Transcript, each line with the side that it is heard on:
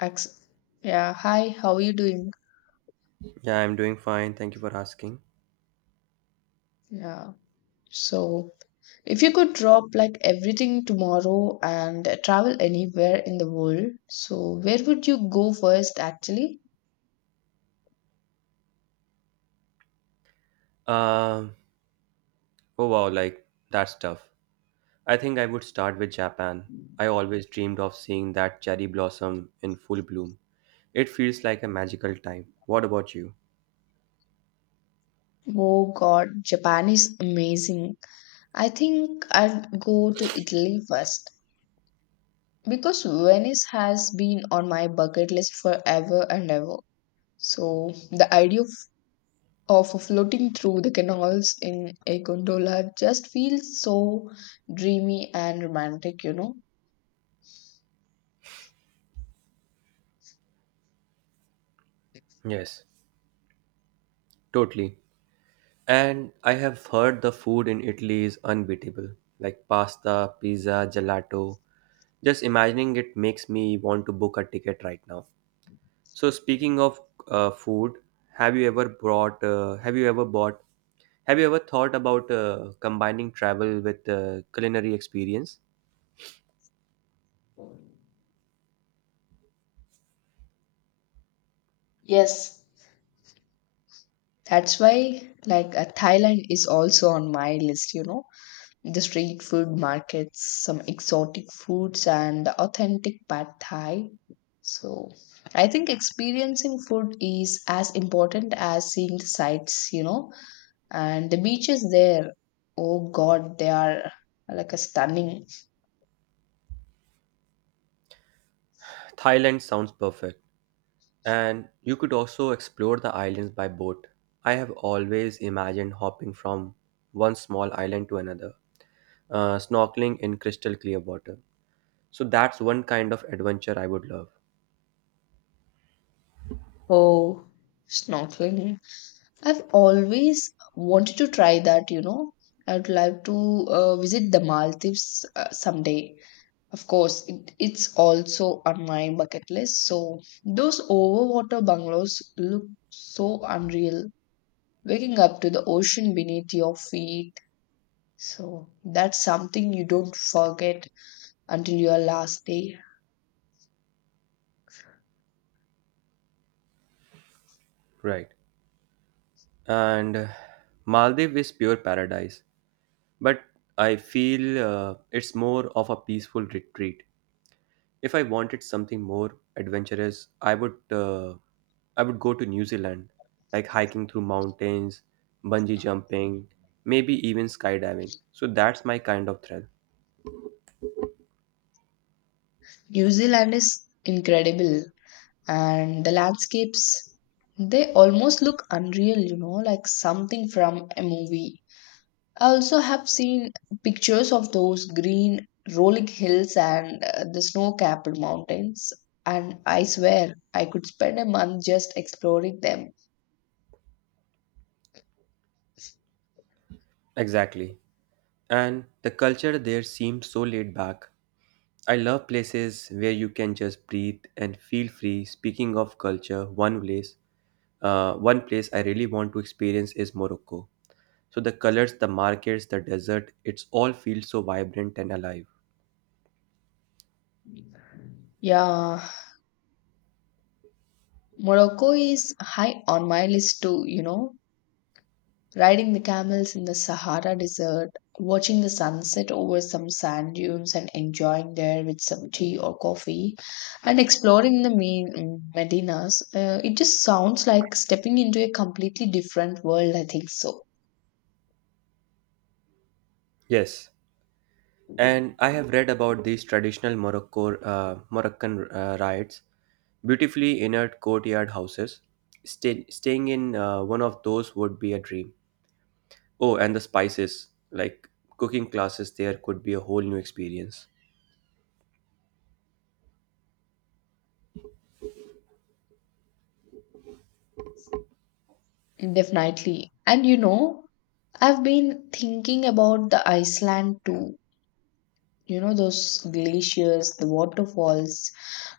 left: Ex- yeah, hi, how are you doing?
right: Yeah, I'm doing fine. Thank you for asking.
left: Yeah. So, if you could drop like everything tomorrow and travel anywhere in the world, so where would you go first actually?
right: Um, oh wow, like that's tough. I think I would start with Japan. I always dreamed of seeing that cherry blossom in full bloom. It feels like a magical time. What about you?
left: Oh God, Japan is amazing. I think I'd go to Italy first because Venice has been on my bucket list forever and ever. So, the idea of floating through the canals in a gondola just feels so dreamy and romantic, you know.
right: Yes, totally. And I have heard the food in Italy is unbeatable, like pasta, pizza, gelato. Just imagining it makes me want to book a ticket right now. So speaking of food, have you ever brought? Have you ever bought Have you ever thought about combining travel with culinary experience?
left: Yes, that's why, like, Thailand is also on my list, you know. The street food markets, some exotic foods, and the authentic pad Thai. So, I think experiencing food is as important as seeing the sights, you know. And the beaches there, oh God, they are like a stunning.
right: Thailand sounds perfect, and you could also explore the islands by boat. I have always imagined hopping from one small island to another, snorkeling in crystal clear water. So that's one kind of adventure I would love.
left: Oh, snorkeling. I've always wanted to try that, you know. I would like to visit the Maldives someday. Of course, it's also on my bucket list. So, those overwater bungalows look so unreal. Waking up to the ocean beneath your feet. So, that's something you don't forget until your last day.
right: Right. And Maldives is pure paradise, but I feel it's more of a peaceful retreat. If I wanted something more adventurous, I would go to New Zealand, like hiking through mountains, bungee jumping, maybe even skydiving. So that's my kind of thrill.
left: New Zealand is incredible, and the landscapes, they almost look unreal, you know, like something from a movie. I also have seen pictures of those green rolling hills and the snow capped mountains, and I swear I could spend a month just exploring them.
right: Exactly. And the culture there seems so laid back. I love places where you can just breathe and feel free. Speaking of culture, one place I really want to experience is Morocco. So the colors, the markets, the desert, it's all feels so vibrant and alive.
left: Yeah, Morocco is high on my list too, you know. Riding the camels in the Sahara Desert, watching the sunset over some sand dunes and enjoying there with some tea or coffee, and exploring the main Medinas, it just sounds like stepping into a completely different world. I think so.
right: Yes, and I have read about these traditional Moroccan rites, beautifully inert courtyard houses. Staying in one of those would be a dream. Oh, and the spices, like cooking classes there could be a whole new experience.
left: Definitely. And you know, I've been thinking about the Iceland too. You know, those glaciers, the waterfalls,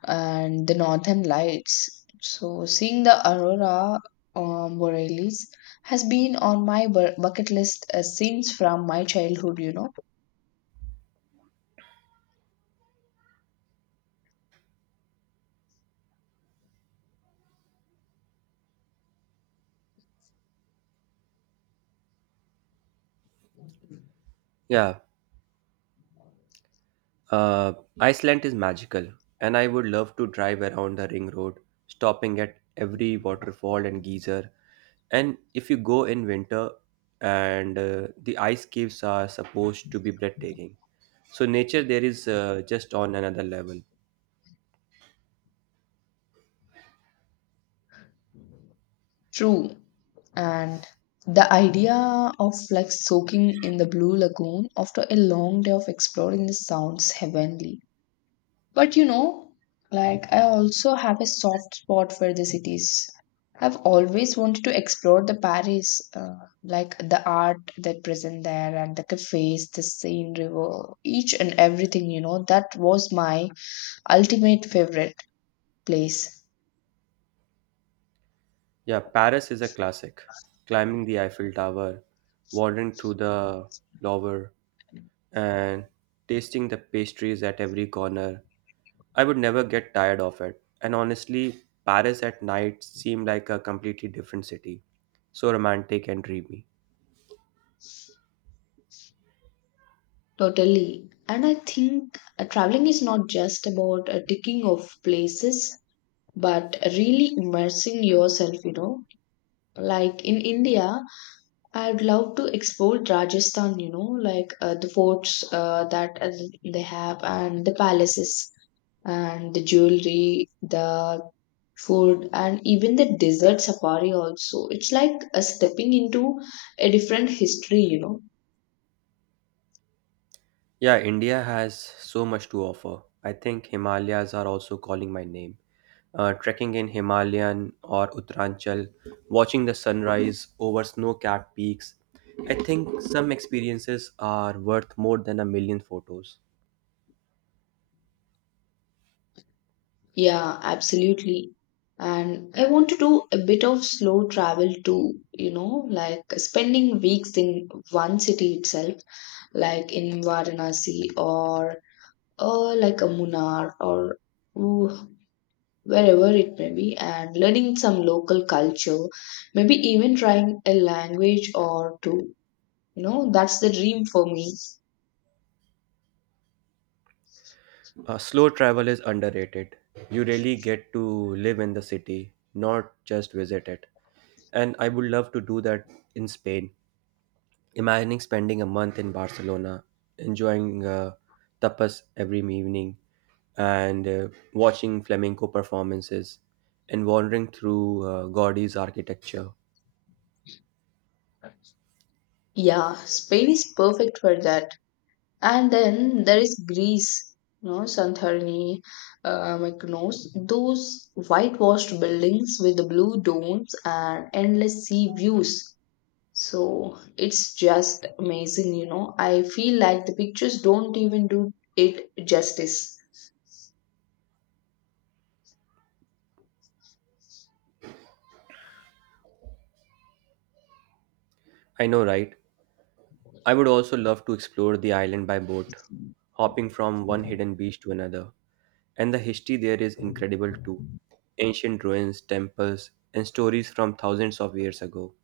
left: and the northern lights. So, seeing the aurora borealis has been on my bucket list since from my childhood, you know.
right: Yeah, uh, Iceland is magical, and I would love to drive around the ring road, stopping at every waterfall and geyser. And if you go in winter, and the ice caves are supposed to be breathtaking. So nature there is just on another level.
left: True. And the idea of like soaking in the blue lagoon after a long day of exploring the sounds heavenly. But you know, like I also have a soft spot for the cities. I've always wanted to explore the Paris, like the art that present there and the cafes, the Seine River, each and everything, you know, that was my ultimate favorite place.
right: Yeah, Paris is a classic. Climbing the Eiffel Tower, wandering through the Louvre, and tasting the pastries at every corner. I would never get tired of it. And honestly, Paris at night seemed like a completely different city. So romantic and dreamy.
left: Totally. And I think traveling is not just about ticking off places, but really immersing yourself, you know. Like in India, I'd love to explore Rajasthan, you know, like the forts that they have, and the palaces, and the jewelry, the food, and even the desert safari, also. It's like a stepping into a different history, you know.
right: Yeah, India has so much to offer. I think Himalayas are also calling my name. Trekking in Himalayan or Uttaranchal, watching the sunrise over snow-capped peaks. I think some experiences are worth more than a million photos.
left: Yeah, absolutely. And I want to do a bit of slow travel too, you know, like spending weeks in one city itself, like in Varanasi or like a Munnar or ooh, wherever it may be, and learning some local culture, maybe even trying a language or two. You know, that's the dream for me.
right: Slow travel is underrated. You really get to live in the city, not just visit it. And I would love to do that in Spain. Imagining spending a month in Barcelona, enjoying tapas every evening, and watching flamenco performances and wandering through Gaudi's architecture.
left: Yeah, Spain is perfect for that. And then there is Greece, you know, Santorini, Mykonos, those whitewashed buildings with the blue domes and endless sea views. So it's just amazing, you know. I feel like the pictures don't even do it justice.
right: I know, right? I would also love to explore the island by boat, hopping from one hidden beach to another. And the history there is incredible too, ancient ruins, temples, and stories from thousands of years ago.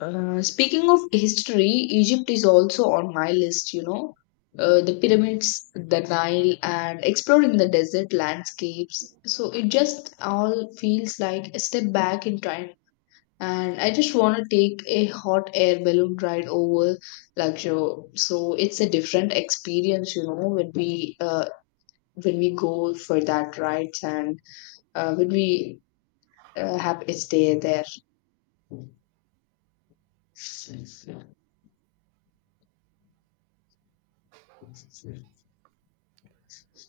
left: Speaking of history, Egypt is also on my list, you know. The pyramids, the Nile, and exploring the desert landscapes. So it just all feels like a step back in time. And I just want to take a hot air balloon ride over Luxor. So it's a different experience, you know, when we go for that rides and when we have a stay there.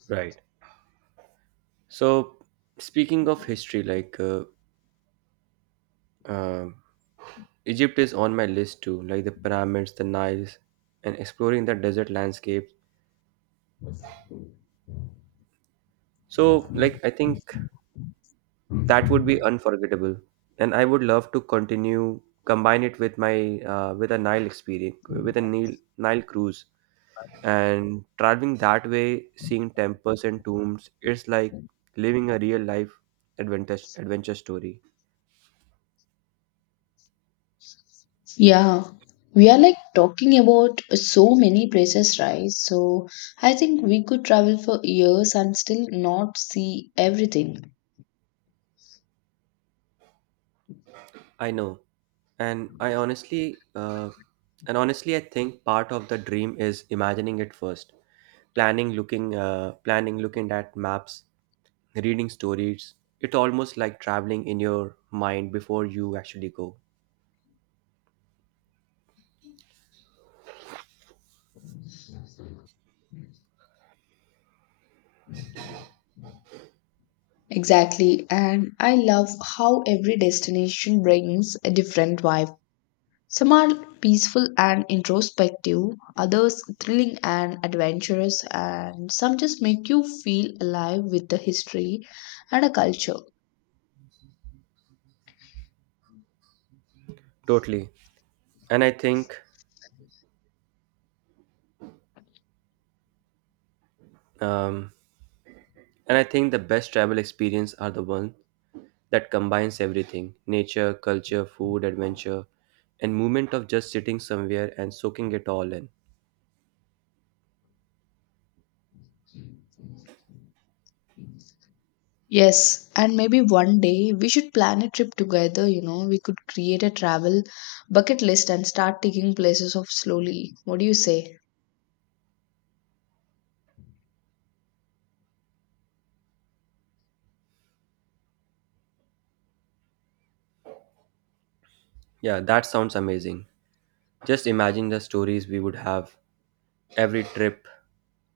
right: Right. So, speaking of history, uh, Egypt is on my list too, like the pyramids, the Niles, and exploring the desert landscapes. So, like, I think that would be unforgettable, and I would love to continue combine it with my with a Nile experience, with a Nile cruise, and traveling that way, seeing temples and tombs, it's like living a real life adventure story.
left: Yeah, we are like talking about so many places, right? So I think we could travel for years and still not see everything.
right: I know, and I honestly, and honestly, I think part of the dream is imagining it first, planning, looking at maps, reading stories. It's almost like traveling in your mind before you actually go.
left: Exactly, and I love how every destination brings a different vibe. Some are peaceful and introspective, others thrilling and adventurous, and some just make you feel alive with the history and a culture.
right: Totally, and um, I think the best travel experience are the one that combines everything, nature, culture, food, adventure, and movement of just sitting somewhere and soaking it all in.
left: Yes, and maybe one day we should plan a trip together. You know, we could create a travel bucket list and start taking places off slowly. What do you say?
right: Yeah, that sounds amazing. Just imagine the stories we would have, every trip,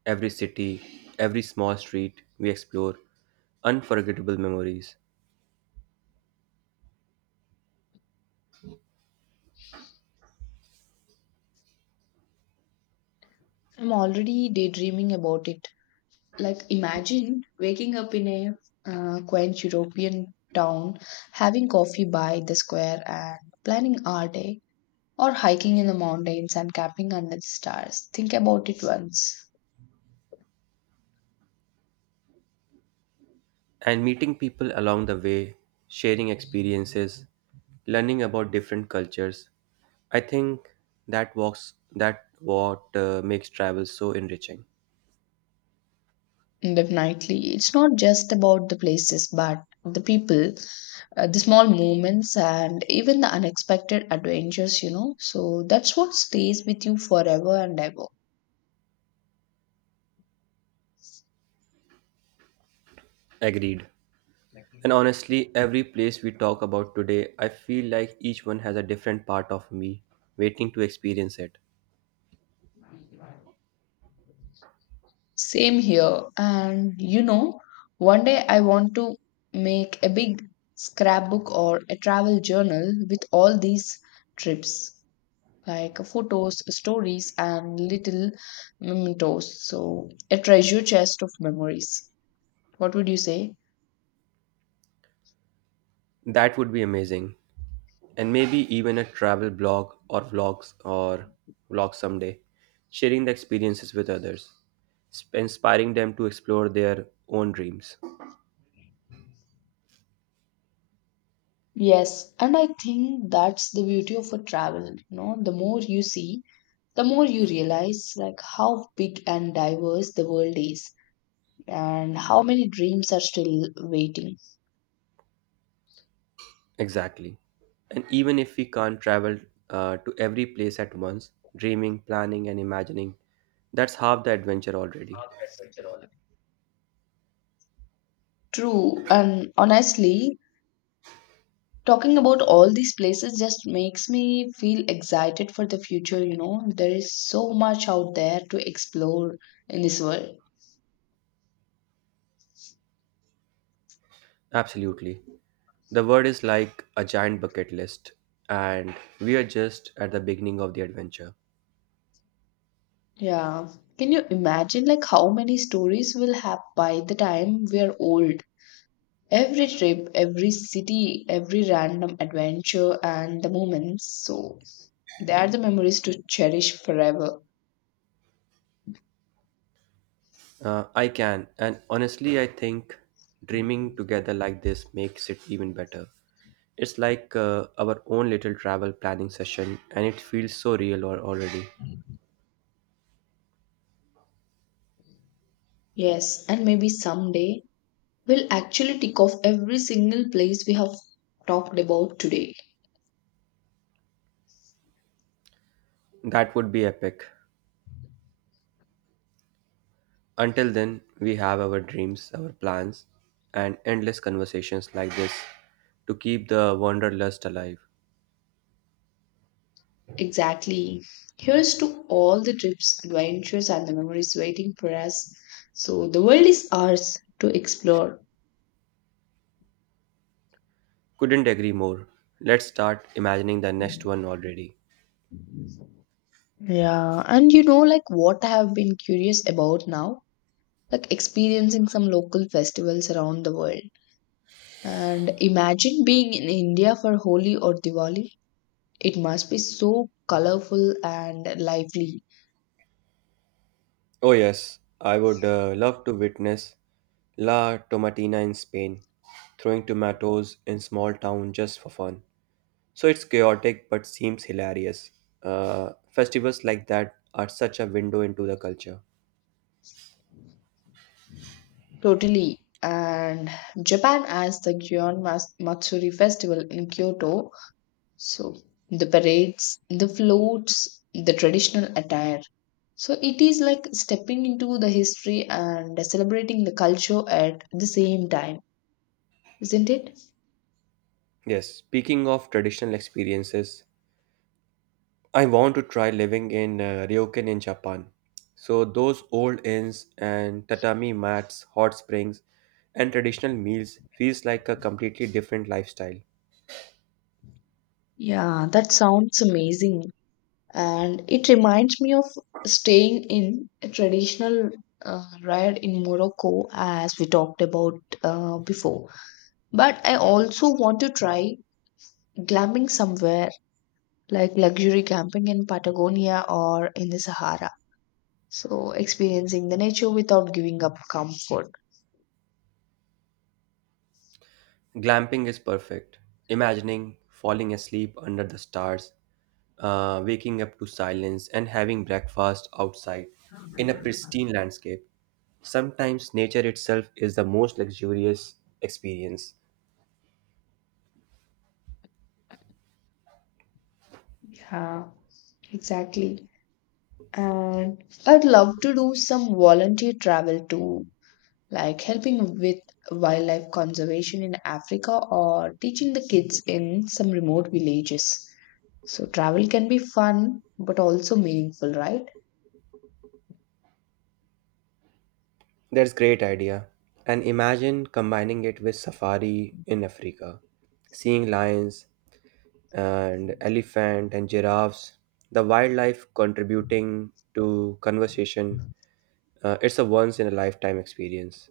right: every city, every small street we explore, unforgettable memories.
left: I'm already daydreaming about it. Like, imagine waking up in a quaint European town, having coffee by the square, and planning our day or hiking in the mountains and camping under the stars. Think about it once.
right: And meeting people along the way, sharing experiences, learning about different cultures. I think that walks that what makes travel so enriching.
left: Definitely. It's not just about the places, but the people, the small moments, and even the unexpected adventures, you know. So that's what stays with you forever and ever.
right: Agreed. And honestly, every place we talk about today, I feel like each one has a different part of me waiting to experience it.
left: Same here. And you know, one day I want to make a big scrapbook or a travel journal with all these trips, like photos, stories, and little mementos. So, a treasure chest of memories. What would you say?
right: That would be amazing. And maybe even a travel blog or vlog someday, sharing the experiences with others, inspiring them to explore their own dreams.
left: Yes, and I think that's the beauty of a travel. You know, the more you see, the more you realize like how big and diverse the world is, and how many dreams are still waiting.
right: Exactly. And even if we can't travel to every place at once, dreaming, planning, and imagining, that's half the adventure already.
left: True, and honestly, talking about all these places just makes me feel excited for the future, you know. There is so much out there to explore in this world.
right: Absolutely. The world is like a giant bucket list, and we are just at the beginning of the adventure.
left: Yeah. Can you imagine like how many stories we'll have by the time we are old? Every trip, every city, every random adventure and the moments. So they are the memories to cherish forever.
right: I can, and honestly, I think dreaming together like this makes it even better. It's like our own little travel planning session, and it feels so real or already.
left: Yes, and maybe someday we'll actually tick off every single place we have talked about today.
right: That would be epic. Until then, we have our dreams, our plans, and endless conversations like this to keep the wanderlust alive.
left: Exactly. Here's to all the trips, adventures, and the memories waiting for us. So the world is ours to explore.
right: Couldn't agree more. Let's start imagining the next one already.
left: Yeah, and you know, like what I have been curious about now, like experiencing some local festivals around the world. And imagine being in India for Holi or Diwali. It must be so colorful and lively.
right: Oh, yes, I would love to witness La Tomatina in Spain, throwing tomatoes in small town just for fun. So it's chaotic but seems hilarious. Festivals like that are such a window into the culture.
left: Totally. And Japan has the Gion Matsuri festival in Kyoto. So the parades, the floats, the traditional attire. So it is like stepping into the history and celebrating the culture at the same time, isn't it?
right: Yes, speaking of traditional experiences, I want to try living in Ryokan in Japan. So those old inns and tatami mats, hot springs, and traditional meals feels like a completely different lifestyle.
left: Yeah, that sounds amazing. And it reminds me of staying in a traditional ride in Morocco, as we talked about before. But I also want to try glamping somewhere like luxury camping in Patagonia or in the Sahara. So, experiencing the nature without giving up comfort.
right: Glamping is perfect. Imagining falling asleep under the stars, waking up to silence, and having breakfast outside in a pristine landscape. Sometimes nature itself is the most luxurious experience.
left: Yeah, exactly. And I'd love to do some volunteer travel too, like helping with wildlife conservation in Africa or teaching the kids in some remote villages. So, travel can be fun but also meaningful, right?
right: That's great idea. And imagine combining it with safari in Africa, seeing lions and elephant and giraffes, the wildlife contributing to conversation. It's a once in a lifetime experience.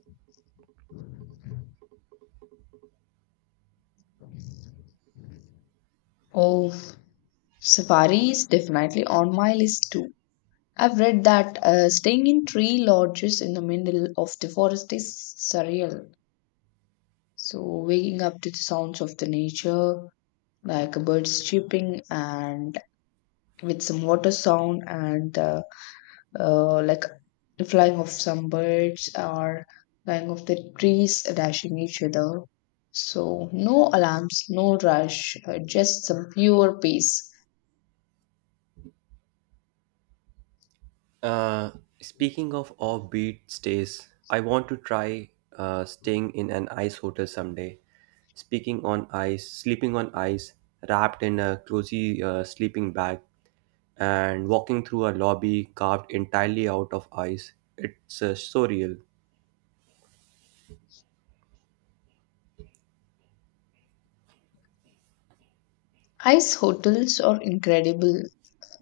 left: Oh, safari is definitely on my list too. I've read that staying in tree lodges in the middle of the forest is surreal. So, waking up to the sounds of the nature, like birds chirping, and with some water sound, and like the flying of some birds or flying of the trees dashing each other. So, no alarms, no rush, just some pure peace.
right: Uh, Speaking of offbeat stays, I want to try staying in an ice hotel someday. Speaking on ice, sleeping on ice, wrapped in a cozy sleeping bag, and walking through a lobby carved entirely out of ice. It's so real.
left: Ice hotels are incredible.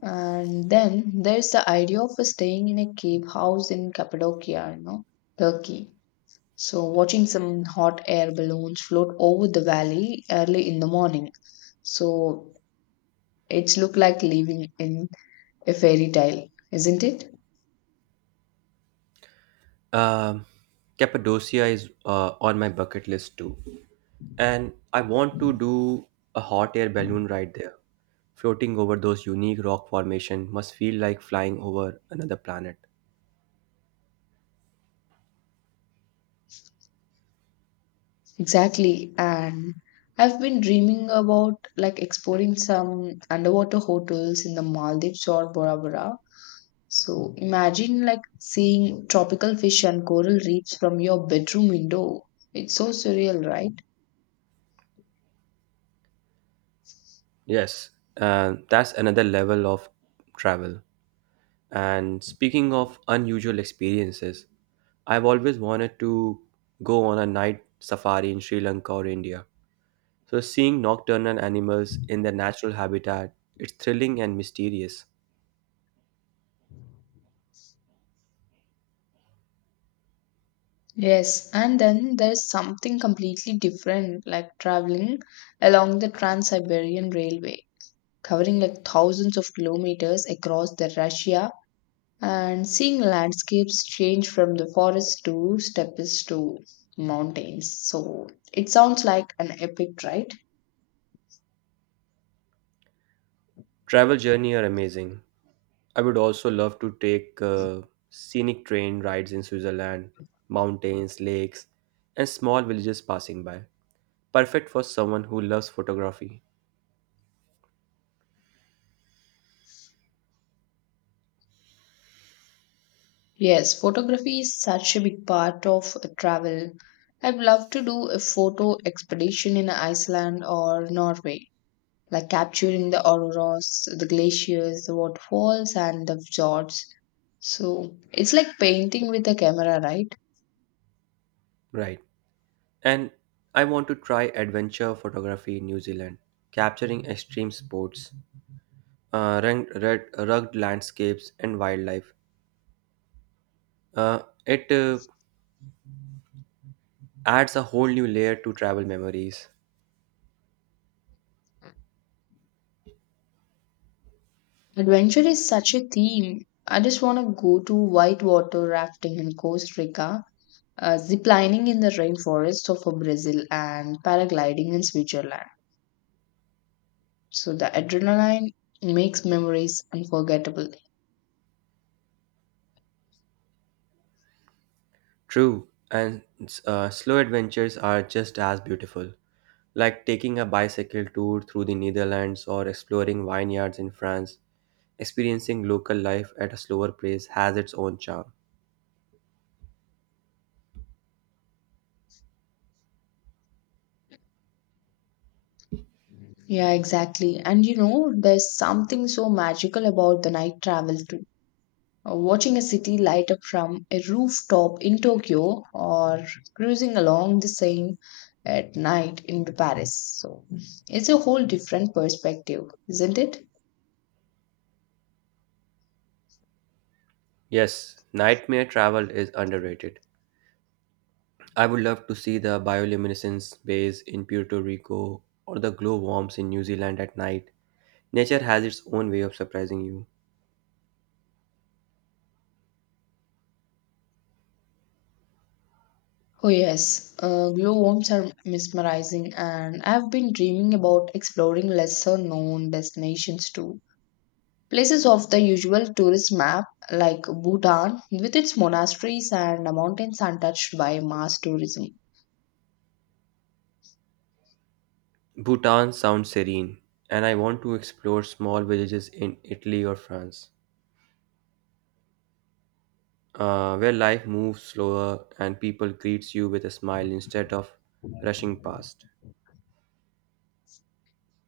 left: And then there's the idea of staying in a cave house in Cappadocia, you know, Turkey. So, watching some hot air balloons float over the valley early in the morning. So, it's look like living in a fairy tale, isn't it?
right: Um, Cappadocia is on my bucket list too, and I want to do a hot air balloon ride there. Floating over those unique rock formation must feel like flying over another planet.
left: Exactly. And I've been dreaming about like exploring some underwater hotels in the Maldives or Bora Bora. So, imagine like seeing tropical fish and coral reefs from your bedroom window. It's so surreal, right?
right: Yes, that's another level of travel. And speaking of unusual experiences, I've always wanted to go on a night safari in Sri Lanka or India. So seeing nocturnal animals in their natural habitat, it's thrilling and mysterious.
left: Yes, and then there's something completely different like traveling along the Trans Siberian Railway, covering like thousands of kilometers across the Russia and seeing landscapes change from the forest to steppes to mountains. So it sounds like an epic, right?
right: Travel journey are amazing. I would also love to take scenic train rides in Switzerland, mountains, lakes, and small villages passing by. Perfect for someone who loves photography.
left: Yes, photography is such a big part of travel. I'd love to do a photo expedition in Iceland or Norway like capturing the auroras, the glaciers, the waterfalls, and the fjords. So it's like painting with a camera, right?
right: Right. And I want to try adventure photography in New Zealand, capturing extreme sports, rugged landscapes, and wildlife. It adds a whole new layer to travel memories.
left: Adventure is such a theme. I just want to go to whitewater rafting in Costa Rica, ziplining in the rainforests of Brazil, and paragliding in Switzerland. So the adrenaline makes memories unforgettable.
right: True, and slow adventures are just as beautiful, like taking a bicycle tour through the Netherlands or exploring vineyards in France. Experiencing local life at a slower pace has its own charm.
left: Yeah, exactly. And you know, there's something so magical about the night travel too. Watching a city light up from a rooftop in Tokyo or cruising along the Seine at night in Paris. So it's a whole different perspective, isn't it?
right: Yes, nightmare travel is underrated. I would love to see the bioluminescence bays in Puerto Rico or the glow worms in New Zealand at night. Nature has its own way of surprising you.
left: Oh yes, glowworms are mesmerizing, and I've been dreaming about exploring lesser known destinations too. Places off the usual tourist map, like Bhutan, with its monasteries and mountains untouched by mass tourism.
right: Bhutan sounds serene, and I want to explore small villages in Italy or France, where life moves slower and people greets you with a smile instead of rushing past.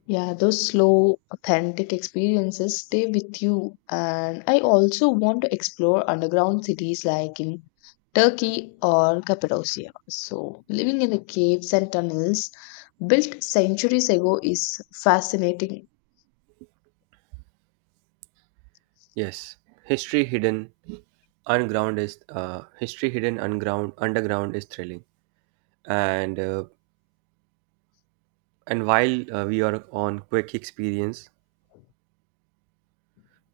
left: Yeah, those slow, authentic experiences stay with you. And I also want to explore underground cities like in Turkey or Cappadocia. So, living in the caves and tunnels built centuries ago is fascinating.
right: Yes, history hidden history hidden unground underground is thrilling. And uh, and while we are on quick experience,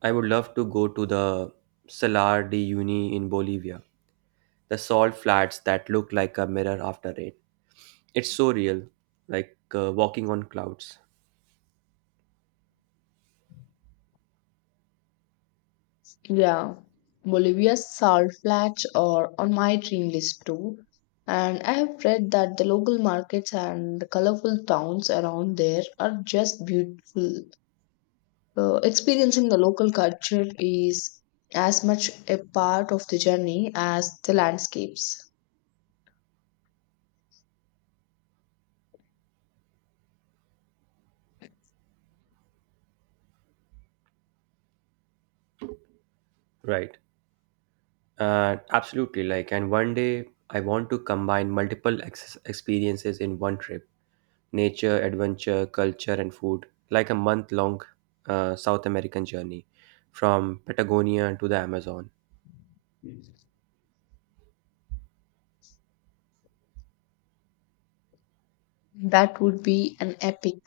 right: I would love to go to the Salar de Uyuni in Bolivia, the salt flats that look like a mirror after rain. It's so real, like walking on clouds.
left: Yeah, Bolivia's salt flats are on my dream list too. And I have read that the local markets and the colorful towns around there are just beautiful. Experiencing the local culture is as much a part of the journey as the landscapes.
right: Right. Absolutely. Like, and one day I want to combine multiple experiences in one trip, nature, adventure, culture, and food, like a month long South American journey from Patagonia to the Amazon.
left: That would be an epic.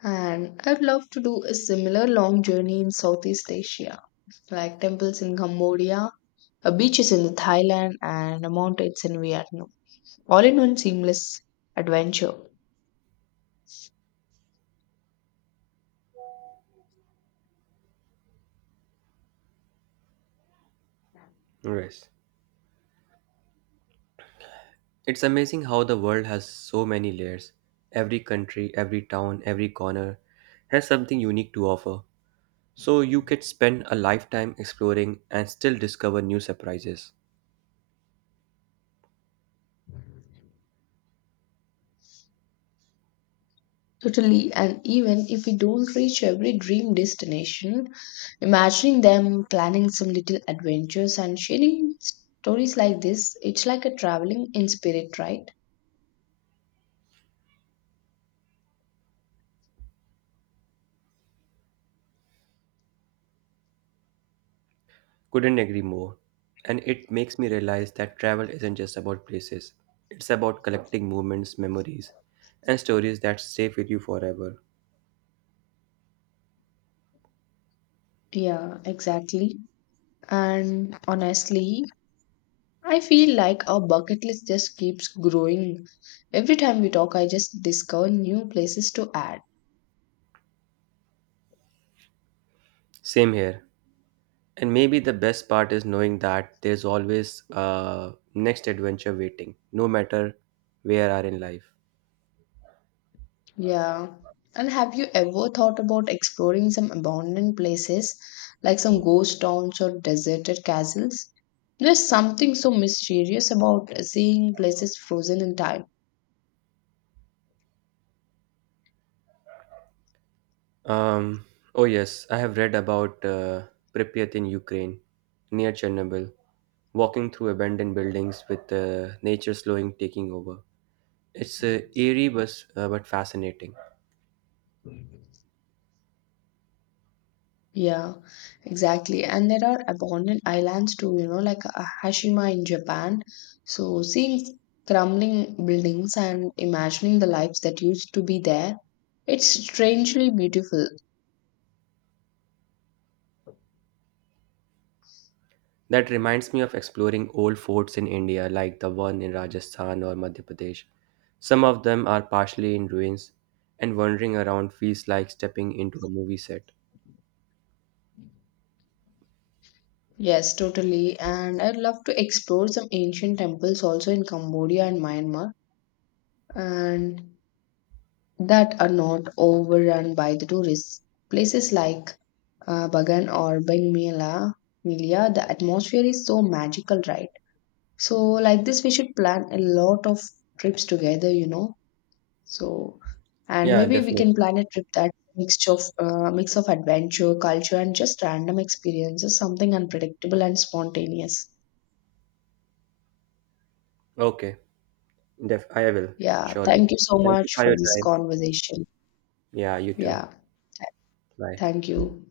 left: And I'd love to do a similar long journey in Southeast Asia, like temples in Cambodia, beaches in Thailand, and mountains in Vietnam. All in one seamless adventure.
right: Yes. It's amazing how the world has so many layers. Every country, every town, every corner has something unique to offer. So you could spend a lifetime exploring and still discover new surprises.
left: Totally, and even if we don't reach every dream destination, imagining them planning some little adventures and sharing stories like this, it's like a traveling in spirit, right?
right: Couldn't agree more. And it makes me realize that travel isn't just about places, it's about collecting moments, memories, and stories that stay with you forever.
left: Yeah, exactly. And honestly, I feel like our bucket list just keeps growing. Every time we talk, I just discover new places to add.
right: Same here. And maybe the best part is knowing that there's always a next adventure waiting, no matter where are in life.
left: Yeah. And have you ever thought about exploring some abandoned places, like some ghost towns or deserted castles? There's something so mysterious about seeing places frozen in time.
right: Um, oh yes, I have read about Pripyat in Ukraine, near Chernobyl, walking through abandoned buildings with nature slowing taking over. It's eerie, but fascinating.
left: Yeah, exactly. And there are abandoned islands too, you know, like Hashima in Japan. So seeing crumbling buildings and imagining the lives that used to be there, it's strangely beautiful.
right: That reminds me of exploring old forts in India, like the one in Rajasthan or Madhya Pradesh. Some of them are partially in ruins, and wandering around feels like stepping into a movie set.
left: Yes, totally. And I'd love to explore some ancient temples also in Cambodia and Myanmar, and that are not overrun by the tourists. Places like Bagan or Bang Mela, Milia, the atmosphere is so magical, right? So, like this, we should plan a lot of trips together, you know. So, and
right: Yeah,
left: maybe we
right: definitely.
left: can plan a trip that mixture of mix of adventure, culture, and just random experiences, something unpredictable and spontaneous.
right: Okay, I will,
left: Yeah,
right: surely.
left: thank you so
right: Thank you
left: much
right: for
left: for
right: your
left: this
right: time.
left: conversation.
right: Yeah, you too.
left: Yeah,
right: Bye.
left: thank you.